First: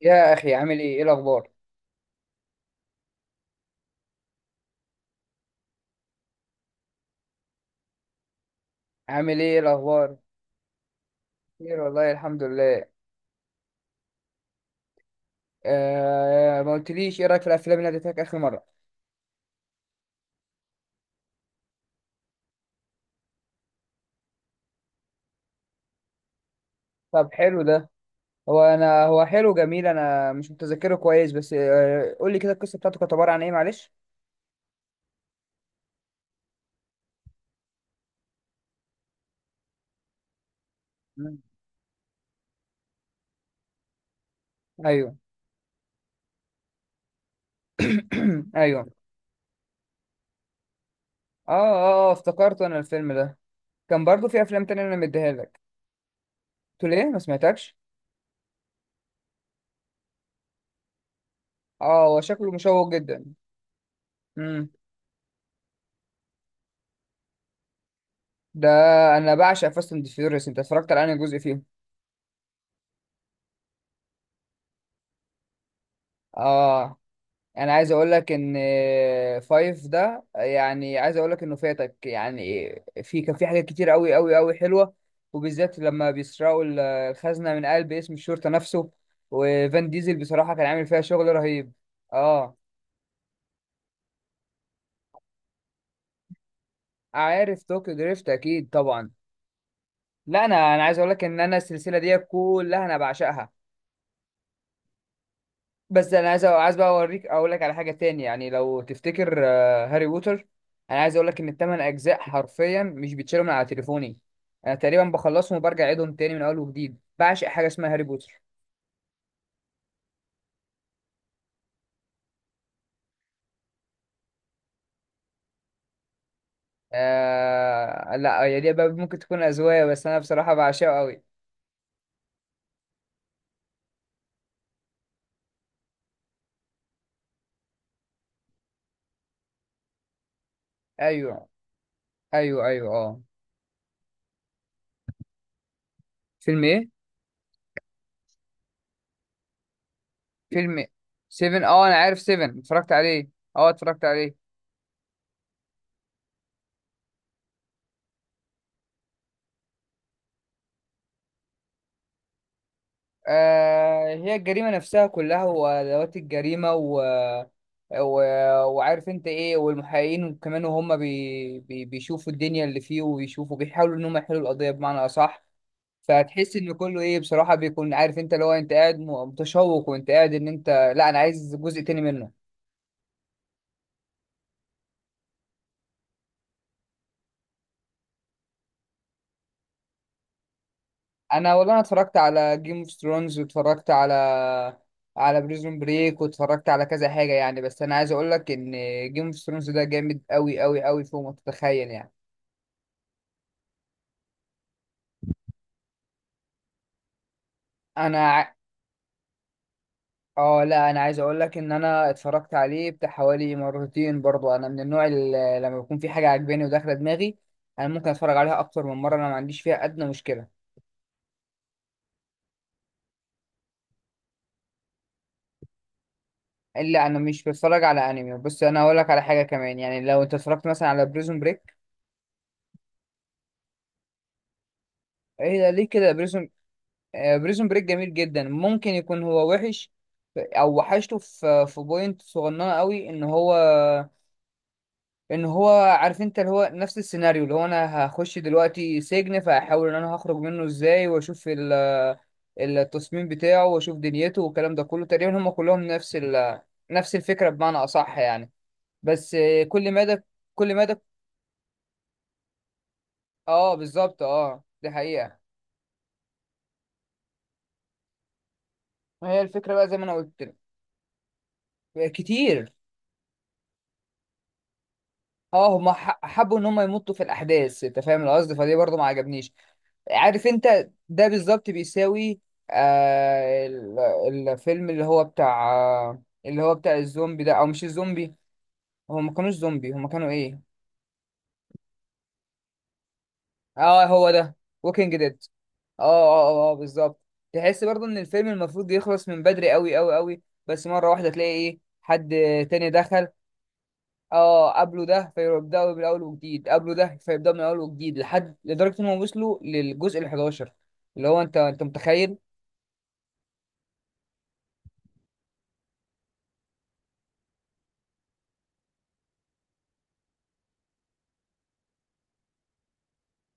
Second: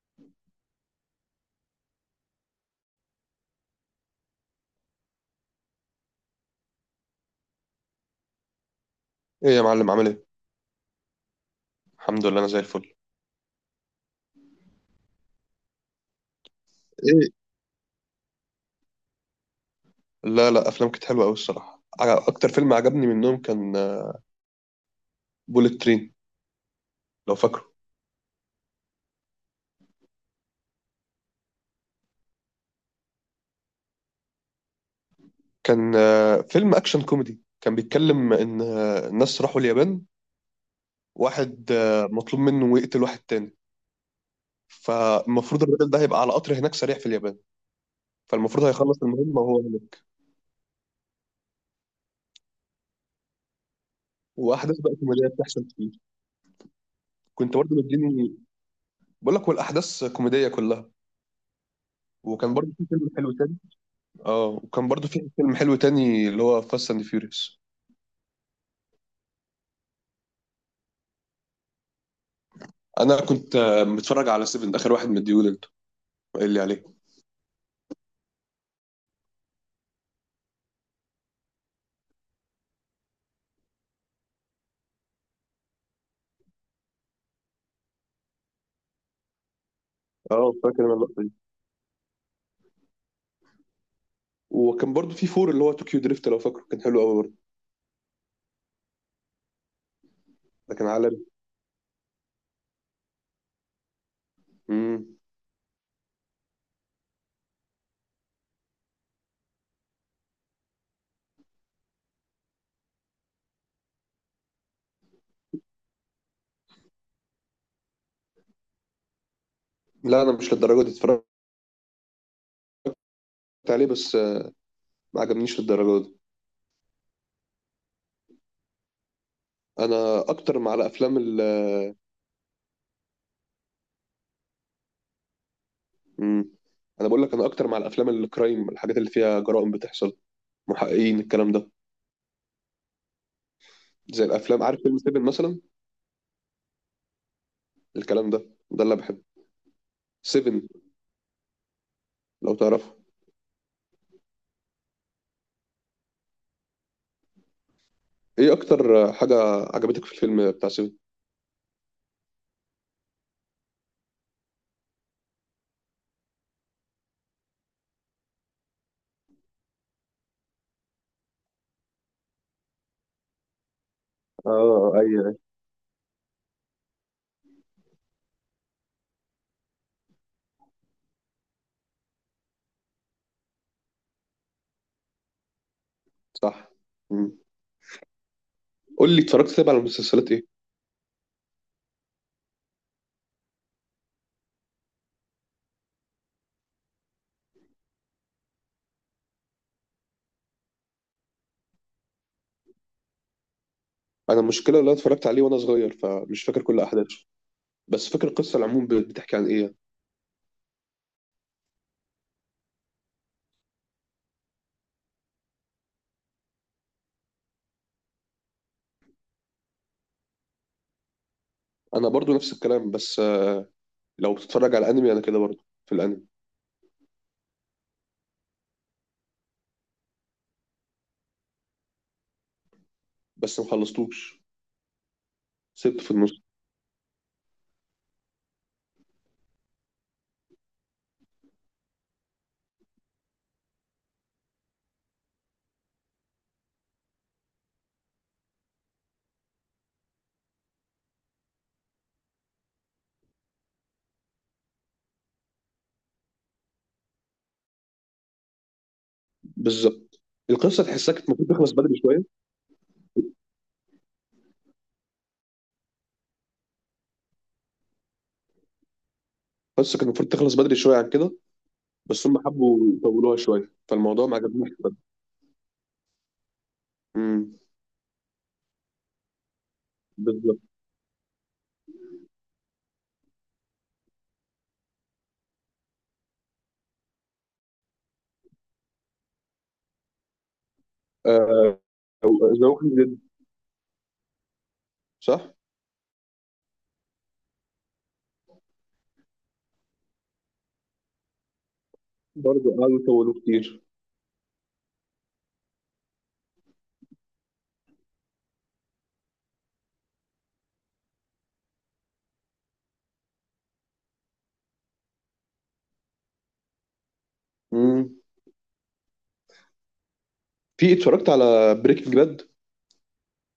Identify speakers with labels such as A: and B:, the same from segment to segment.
A: يا اخي، عامل ايه، ايه الاخبار؟ عامل
B: ايه
A: ايه، إيه
B: يا معلم، عامل
A: الاخبار؟
B: ايه؟
A: خير والله،
B: الحمد لله،
A: الحمد
B: انا زي
A: لله.
B: الفل.
A: آه، ما قلتليش ايه
B: ايه.
A: رايك في الافلام اللي اديتك اخر مره؟
B: لا، لا، افلام كانت حلوه قوي الصراحه، اكتر فيلم عجبني منهم كان بوليت ترين.
A: طب
B: لو
A: حلو
B: فاكره.
A: ده. هو انا، هو حلو جميل، انا مش متذكره كويس، بس قول لي كده، القصه بتاعته كانت عباره عن ايه؟ معلش.
B: كان فيلم اكشن كوميدي، كان بيتكلم ان الناس راحوا اليابان.
A: مم.
B: واحد مطلوب منه يقتل واحد تاني.
A: ايوه.
B: فالمفروض الراجل ده هيبقى على قطر هناك سريع في اليابان. فالمفروض
A: ايوه.
B: هيخلص المهمه وهو هناك.
A: اه اه، آه، افتكرت انا الفيلم ده. كان برضو في افلام
B: واحداث
A: تانية
B: بقى
A: انا
B: كوميديه
A: مديها لك.
B: بتحصل كتير.
A: قلت ليه ما
B: كنت برضه
A: سمعتكش؟
B: مديني. بقول لك والاحداث كوميديه كلها.
A: اه، هو شكله
B: وكان برضه في
A: مشوق
B: فيلم
A: جدا.
B: حلو تاني. اه،
A: امم
B: وكان برضه في فيلم حلو تاني اللي هو فاست اند فيوريوس.
A: ده، انا بعشق فاست اند فيوريوس. انت اتفرجت على انهي جزء فيهم؟
B: انا كنت متفرج على 7، اخر واحد مديهولي انت قايل لي عليه.
A: اه، انا عايز اقول لك ان فايف ده، يعني عايز اقول لك انه فاتك يعني. كان في حاجات كتير قوي قوي قوي حلوه، وبالذات لما بيسرقوا الخزنه من قلب اسم الشرطه نفسه. وفان ديزل
B: اه،
A: بصراحه كان عامل
B: فاكر انا
A: فيها
B: اللقطه
A: شغل
B: دي.
A: رهيب. اه،
B: وكان برضو في فور اللي هو طوكيو دريفت، لو فاكره كان حلو قوي برضو.
A: عارف طوكيو دريفت اكيد طبعا. لا، انا
B: ده
A: انا
B: كان
A: عايز اقول لك
B: عالمي.
A: ان انا السلسله دي كلها انا بعشقها.
B: امم.
A: بس انا عايز بقى اوريك، اقول لك على حاجه تاني، يعني لو تفتكر هاري بوتر. انا عايز اقول لك ان الثمان اجزاء حرفيا مش بيتشالوا من على تليفوني. انا تقريبا بخلصهم وبرجع اعيدهم تاني من اول وجديد، بعشق حاجه اسمها هاري بوتر.
B: لا، انا مش للدرجه دي اتفرجت عليه، بس ما عجبنيش للدرجه دي.
A: آه لا، هي دي بقى ممكن تكون اذواق، بس انا
B: انا
A: بصراحه
B: اكتر مع
A: بعشقه
B: الافلام
A: قوي.
B: ال امم. انا بقول لك، انا اكتر مع الافلام الكرايم، الحاجات اللي فيها جرائم بتحصل، محققين،
A: ايوه
B: الكلام ده.
A: ايوه ايوه، اه.
B: زي الافلام، عارف فيلم 7 مثلا؟
A: فيلم ايه؟
B: الكلام ده، ده اللي بحبه. 7،
A: فيلم 7، اه انا عارف
B: لو
A: 7، اتفرجت
B: تعرفه.
A: عليه. اه، اتفرجت عليه.
B: ايه اكتر حاجه عجبتك في الفيلم بتاع 7؟
A: آه، هي الجريمة نفسها كلها، وأدوات الجريمة، و... وعارف انت ايه، والمحققين كمان، وهم بيشوفوا الدنيا اللي فيه، وبيشوفوا بيحاولوا ان هم يحلوا القضية بمعنى أصح. فتحس ان كله ايه بصراحة، بيكون عارف انت اللي هو، انت قاعد متشوق، وانت قاعد ان انت. لا، انا عايز جزء تاني منه.
B: صح. مم. قول لي، اتفرجت طيب على مسلسلات ايه؟
A: انا والله، انا اتفرجت على جيم اوف ثرونز، واتفرجت على بريزون بريك، واتفرجت على كذا حاجة يعني، بس انا عايز اقول لك ان جيم اوف ثرونز ده جامد قوي قوي قوي فوق ما تتخيل يعني.
B: انا المشكله، اللي انا اتفرجت عليه وانا صغير، فمش فاكر كل احداثه، بس فاكر
A: انا ع-
B: القصه العموم بتحكي عن ايه.
A: اه لا، انا عايز اقول لك ان انا اتفرجت عليه بتاع حوالي مرتين، برضو انا من النوع اللي لما بيكون في حاجه عاجباني وداخله دماغي. انا ممكن اتفرج عليها اكتر من مره، انا ما عنديش فيها ادنى مشكله.
B: انا برضو نفس الكلام، بس لو بتتفرج على انمي، انا كده برضو في الانمي.
A: الا، انا مش بتفرج على انمي. بص انا هقول لك على حاجه كمان، يعني لو انت اتفرجت مثلا على بريزون بريك.
B: بس ما خلصتوش،
A: ايه ده ليه
B: سبت في
A: كده؟
B: النص.
A: بريزون بريك جميل جدا، ممكن يكون هو وحش. او وحشته في بوينت صغننه قوي، ان هو، عارف انت اللي هو نفس السيناريو، اللي هو انا هخش دلوقتي سجن فاحاول ان انا هخرج منه ازاي، واشوف التصميم بتاعه واشوف دنيته والكلام ده كله، تقريبا هم كلهم نفس نفس الفكرة بمعنى اصح يعني. بس
B: بالظبط،
A: كل
B: القصه
A: مادة،
B: تحسها كانت المفروض تخلص بدري شويه.
A: اه بالظبط، اه دي حقيقة. هي الفكرة بقى زي
B: القصه كانت
A: ما انا
B: المفروض
A: قلت
B: تخلص بدري شويه عن كده،
A: لك
B: بس هم
A: كتير.
B: حبوا يطولوها شويه فالموضوع ما عجبنيش بجد.
A: اه، هم حبوا ان هم يمطوا في
B: امم.
A: الاحداث، انت فاهم القصد، فدي برضه ما عجبنيش. عارف
B: بالظبط.
A: انت، ده بالظبط بيساوي الفيلم اللي هو بتاع اللي هو بتاع الزومبي ده، او مش الزومبي، هو ما كانوش زومبي، هما كانوا ايه؟
B: آه، ذا ووكينج ديد.
A: اه هو ده، ووكينج ديد.
B: صح.
A: اه اه اه، آه بالظبط. تحس برضه ان الفيلم المفروض يخلص من بدري قوي قوي قوي، بس مرة واحدة تلاقي ايه حد
B: برضه
A: تاني
B: قعدوا
A: دخل.
B: يطولوه كتير.
A: اه، قبله ده فيبدأوا من الاول وجديد، لحد لدرجة انهم وصلوا للجزء ال 11، اللي هو انت متخيل؟
B: امم. في، اتفرجت على بريكنج باد؟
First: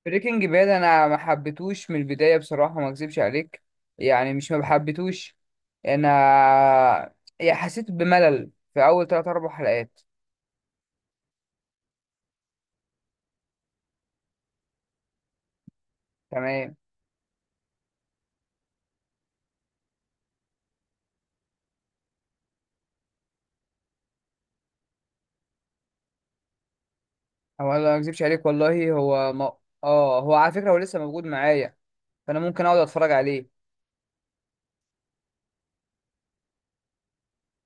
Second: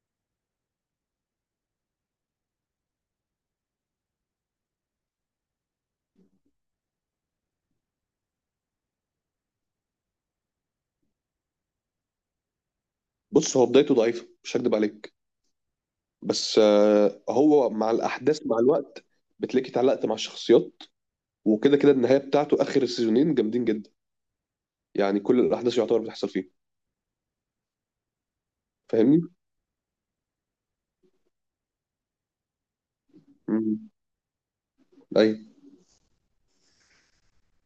A: بريكنج باد، انا ما حبيتهوش من البدايه بصراحه، ما اكذبش عليك. يعني مش ما حبيتهوش، انا يعني حسيت بملل في اول 3 4 حلقات.
B: بص، هو بدايته ضعيفه، مش هكدب عليك، بس
A: تمام.
B: هو مع الاحداث مع الوقت بتلاقيك اتعلقت مع الشخصيات، وكده كده النهايه بتاعته اخر السيزونين جامدين جدا، يعني كل الاحداث يعتبر بتحصل فيه.
A: هو أنا ما اكذبش عليك والله،
B: فاهمني؟
A: هو ما... اه، هو على فكره، هو لسه موجود معايا، فانا ممكن اقعد اتفرج عليه.
B: امم. ايوه.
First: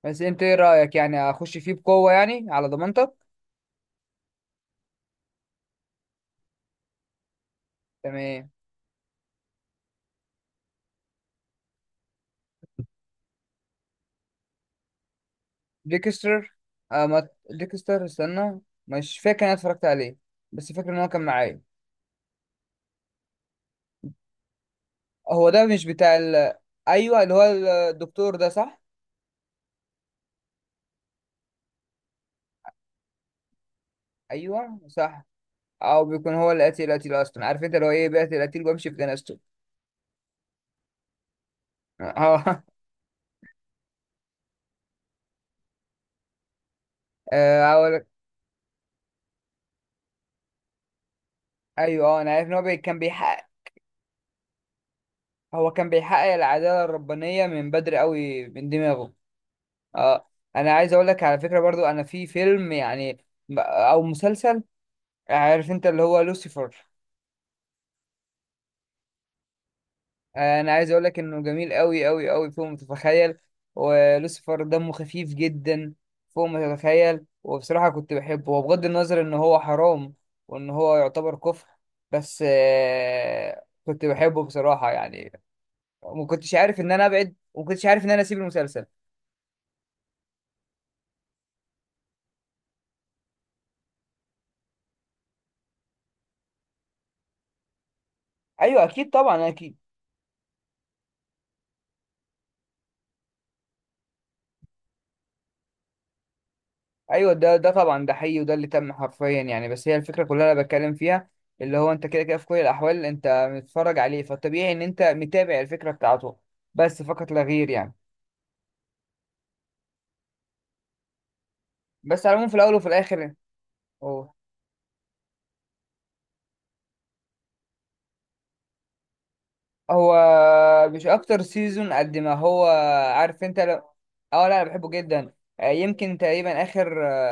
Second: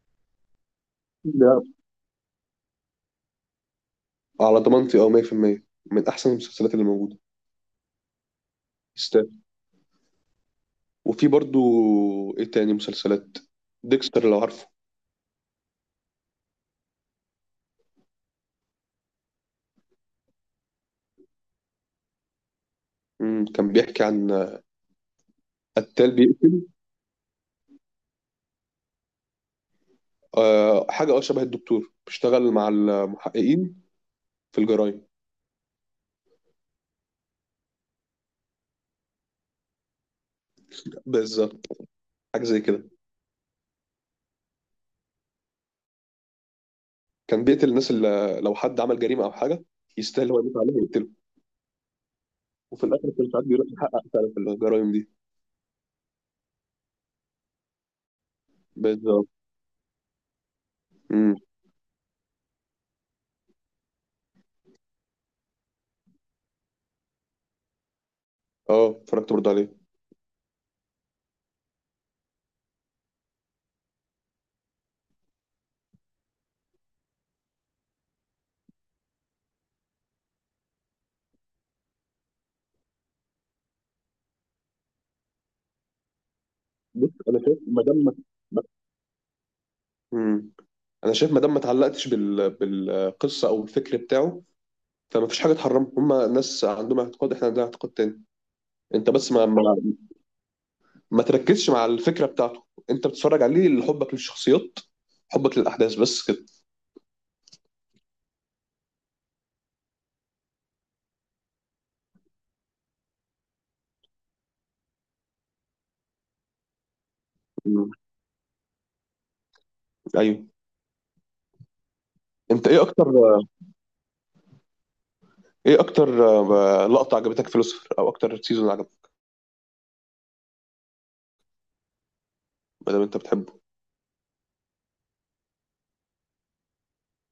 A: بس انت ايه رايك يعني؟
B: ده
A: اخش فيه بقوه يعني على ضمانتك؟
B: على ضمانتي اه، 100% من احسن المسلسلات اللي موجوده،
A: تمام.
B: يستاهل. وفي برضو ايه تاني مسلسلات. ديكستر، لو عارفه.
A: ديكستر، آه ما... ديكستر استنى، مش فاكر انا اتفرجت عليه، بس فاكر ان هو كان معايا.
B: امم، كان بيحكي عن
A: هو ده مش
B: قتال
A: بتاع
B: بيقتل.
A: ايوه، اللي هو الدكتور ده، صح؟
B: آه، حاجه، اه، شبه الدكتور بيشتغل مع المحققين في
A: ايوه
B: الجرائم.
A: صح، او بيكون هو القتيل، القتيل اصلا، عارف انت اللي هو ايه، بيقتل القتيل وبمشي في جنازته.
B: بالظبط، حاجه زي
A: اه.
B: كده. كان
A: آه،
B: بيقتل الناس
A: أقول-
B: اللي لو حد عمل جريمه او حاجه يستاهل هو يموت عليه ويقتله.
A: ايوه، انا عارف ان هو
B: وفي
A: كان
B: الاخر كان ساعات
A: بيحقق.
B: بيروح يحقق فعلا في الجرايم دي.
A: هو كان بيحقق العداله الربانيه من بدري قوي من دماغه.
B: بالظبط.
A: اه. انا عايز اقول لك
B: امم.
A: على فكره برضو، انا في فيلم يعني او مسلسل، عارف انت اللي هو لوسيفر.
B: اه، اتفرجت برضه عليه.
A: انا عايز اقول لك انه جميل قوي قوي قوي فوق ما تتخيل. ولوسيفر دمه خفيف جدا فوق ما تتخيل، وبصراحه كنت بحبه، وبغض النظر ان هو حرام وان هو يعتبر كفر، بس كنت بحبه بصراحه يعني. ما كنتش عارف ان انا
B: بص
A: ابعد،
B: انا شايف
A: وما
B: ما
A: كنتش
B: دام
A: عارف ان
B: ما-
A: انا اسيب
B: ما-
A: المسلسل.
B: امم. انا شايف ما دام ما اتعلقتش بالقصه او الفكر بتاعه، فما فيش حاجه تحرمهم، هما ناس عندهم اعتقاد، احنا عندنا اعتقاد تاني.
A: ايوه اكيد
B: انت بس ما
A: طبعا،
B: ما,
A: اكيد.
B: ما تركزش مع الفكره بتاعته، انت بتتفرج عليه لحبك للشخصيات، حبك للاحداث، بس كده.
A: ايوه، ده طبعا، ده حقيقي، وده اللي تم حرفيا يعني، بس هي الفكره كلها انا بتكلم فيها، اللي هو انت كده كده في كل الاحوال انت متفرج عليه، فالطبيعي ان انت متابع الفكره بتاعته، بس فقط لا غير
B: مم.
A: يعني.
B: ايوه.
A: بس على العموم، في
B: انت
A: الاول
B: ايه
A: وفي
B: اكتر
A: الاخر، هو
B: ايه اكتر لقطة عجبتك في لوسيفر، او اكتر سيزون عجبك؟
A: هو مش اكتر سيزون قد ما هو،
B: ما دام انت
A: عارف
B: بتحبه.
A: انت لو. اه لا، انا بحبه جدا. يمكن تقريبا اخر،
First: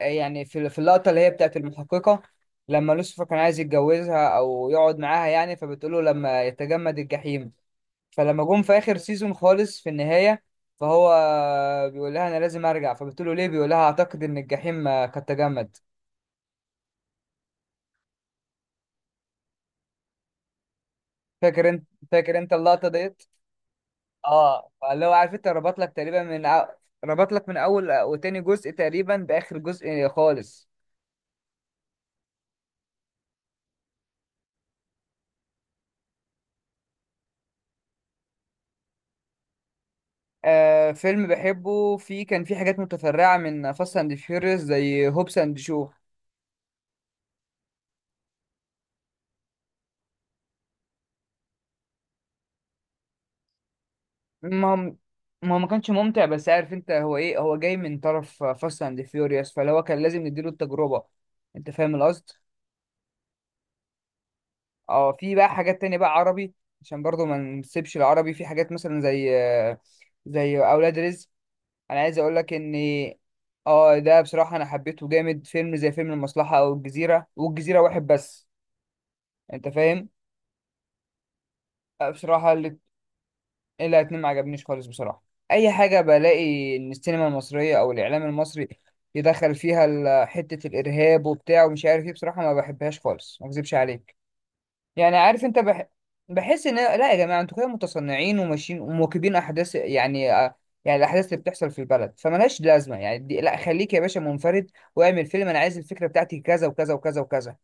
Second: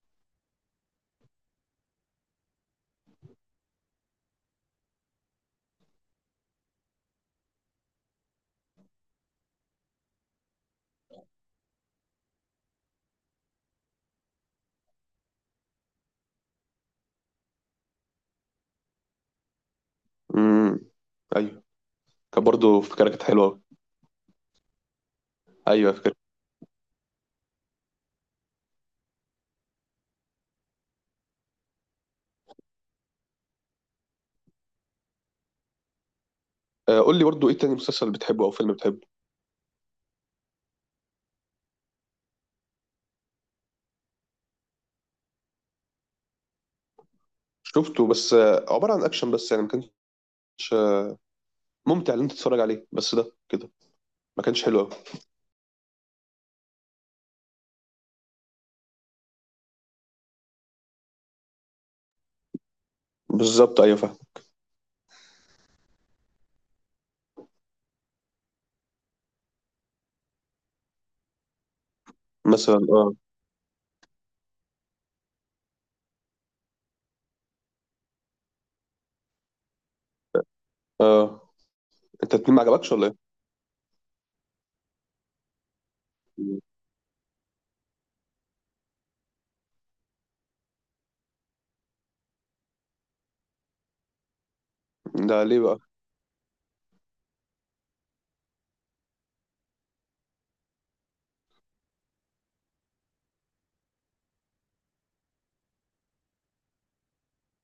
A: يعني في اللقطه اللي هي بتاعت المحققه لما لوسيفر كان عايز يتجوزها او يقعد معاها يعني، فبتقول له لما يتجمد الجحيم. فلما جم في اخر سيزون خالص في النهايه، فهو بيقول لها انا لازم ارجع، فبتقول له ليه، بيقول لها اعتقد ان الجحيم قد تجمد.
B: امم. ايوه.
A: فاكر انت؟
B: كان برضه
A: اللقطه
B: فكرة
A: ديت؟
B: كانت حلوة أوي.
A: اه، فاللي هو عارف انت، ربط
B: ايوه،
A: لك
B: فكرة.
A: تقريبا من ربط لك من اول وتاني جزء تقريبا باخر جزء خالص.
B: قول لي برضه، ايه تاني مسلسل بتحبه او فيلم بتحبه؟
A: آه، فيلم بحبه فيه، كان فيه حاجات متفرعه من فاست اند فيوريوس زي هوبس اند شو.
B: شفته، بس عبارة عن اكشن بس، يعني ما كانش آه، ممتع ان انت تتفرج عليه، بس ده كده ما كانش
A: ما هو
B: حلو قوي.
A: ما هو ما كانش ممتع، بس عارف انت هو ايه، هو جاي من طرف فاست اند فيوريوس، فاللي هو كان لازم نديله التجربة. انت فاهم القصد.
B: بالظبط، ايوه فاهم.
A: اه، في بقى حاجات تانية بقى عربي، عشان برضو ما نسيبش العربي، في حاجات مثلا زي اولاد رزق. انا عايز اقول لك ان
B: مثلا، اه.
A: اه ده بصراحة انا حبيته جامد، فيلم زي فيلم المصلحة، او الجزيرة، والجزيرة واحد بس، انت فاهم،
B: اه، انت
A: بصراحة
B: اتنين ما
A: الاتنين.
B: عجبكش ولا ايه؟
A: لا، اتنين ما عجبنيش خالص بصراحة. اي حاجة بلاقي ان السينما المصرية او الاعلام المصري يدخل فيها حتة الارهاب وبتاع ومش عارف ايه، بصراحة ما بحبهاش خالص ما اكذبش عليك، يعني
B: ده
A: عارف انت،
B: ليه بقى؟
A: بحس ان لا يا جماعة، انتوا كده متصنعين وماشيين ومواكبين احداث يعني، يعني الاحداث اللي بتحصل في البلد فملهاش لازمة يعني، لا، خليك يا باشا منفرد، واعمل فيلم انا عايز الفكرة بتاعتي كذا وكذا وكذا وكذا.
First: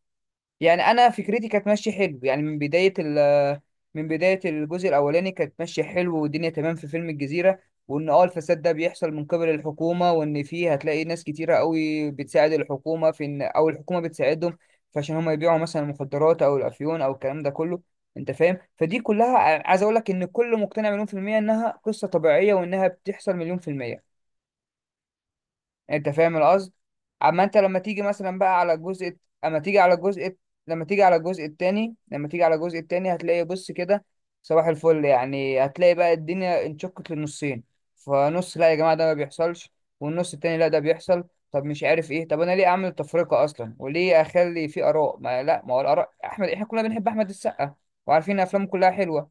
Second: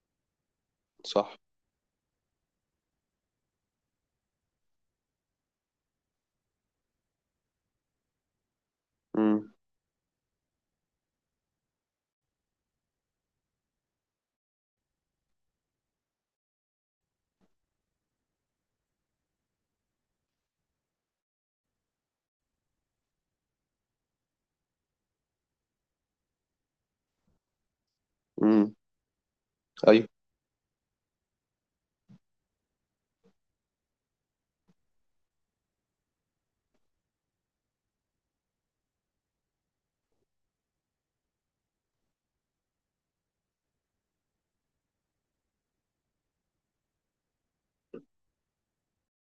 A: يعني انا
B: صح.
A: فكرتي كانت ماشيه حلو، يعني من بدايه من بدايه الجزء الاولاني كانت ماشيه حلو، والدنيا تمام في فيلم الجزيره. وان اه الفساد ده بيحصل من قبل
B: امم.
A: الحكومه، وان فيه هتلاقي ناس كتيره قوي بتساعد الحكومه في ان، او الحكومه بتساعدهم، فعشان هم يبيعوا مثلا المخدرات او الافيون او الكلام ده كله. انت فاهم، فدي كلها، عايز اقول لك ان كل مقتنع مليون في الميه انها قصه طبيعيه، وانها بتحصل مليون في الميه. انت فاهم القصد. اما انت لما تيجي مثلا بقى على
B: امم.
A: الجزء، اما تيجي على
B: ايوه.
A: الجزء لما تيجي على الجزء التاني، هتلاقي بص كده، صباح الفل، يعني هتلاقي بقى الدنيا انشقت للنصين. فنص لا يا جماعة، ده ما بيحصلش، والنص التاني لا، ده بيحصل. طب مش عارف ايه، طب انا ليه اعمل تفرقة اصلا، وليه اخلي في اراء؟ ما لا، ما هو الاراء، احمد احنا كلنا بنحب احمد السقا، وعارفين افلامه كلها حلوة،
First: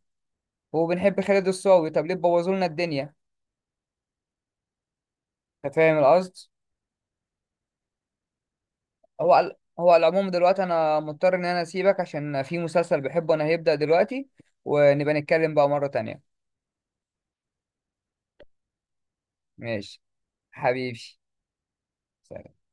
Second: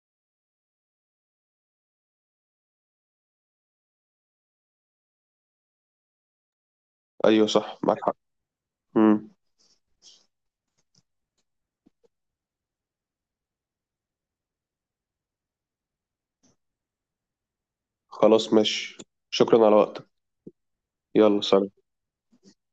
A: وبنحب خالد الصاوي، طب ليه بوظوا لنا الدنيا؟ انت فاهم القصد.
B: ايوه، صح، معاك حق. امم.
A: هو على العموم دلوقتي، انا مضطر ان انا اسيبك عشان في مسلسل بحبه انا هيبدأ دلوقتي، ونبقى نتكلم بقى مرة تانية.
B: خلاص، ماشي. شكرا على
A: ماشي،
B: وقتك.
A: حبيبي،
B: يلا، سلام.
A: سلام.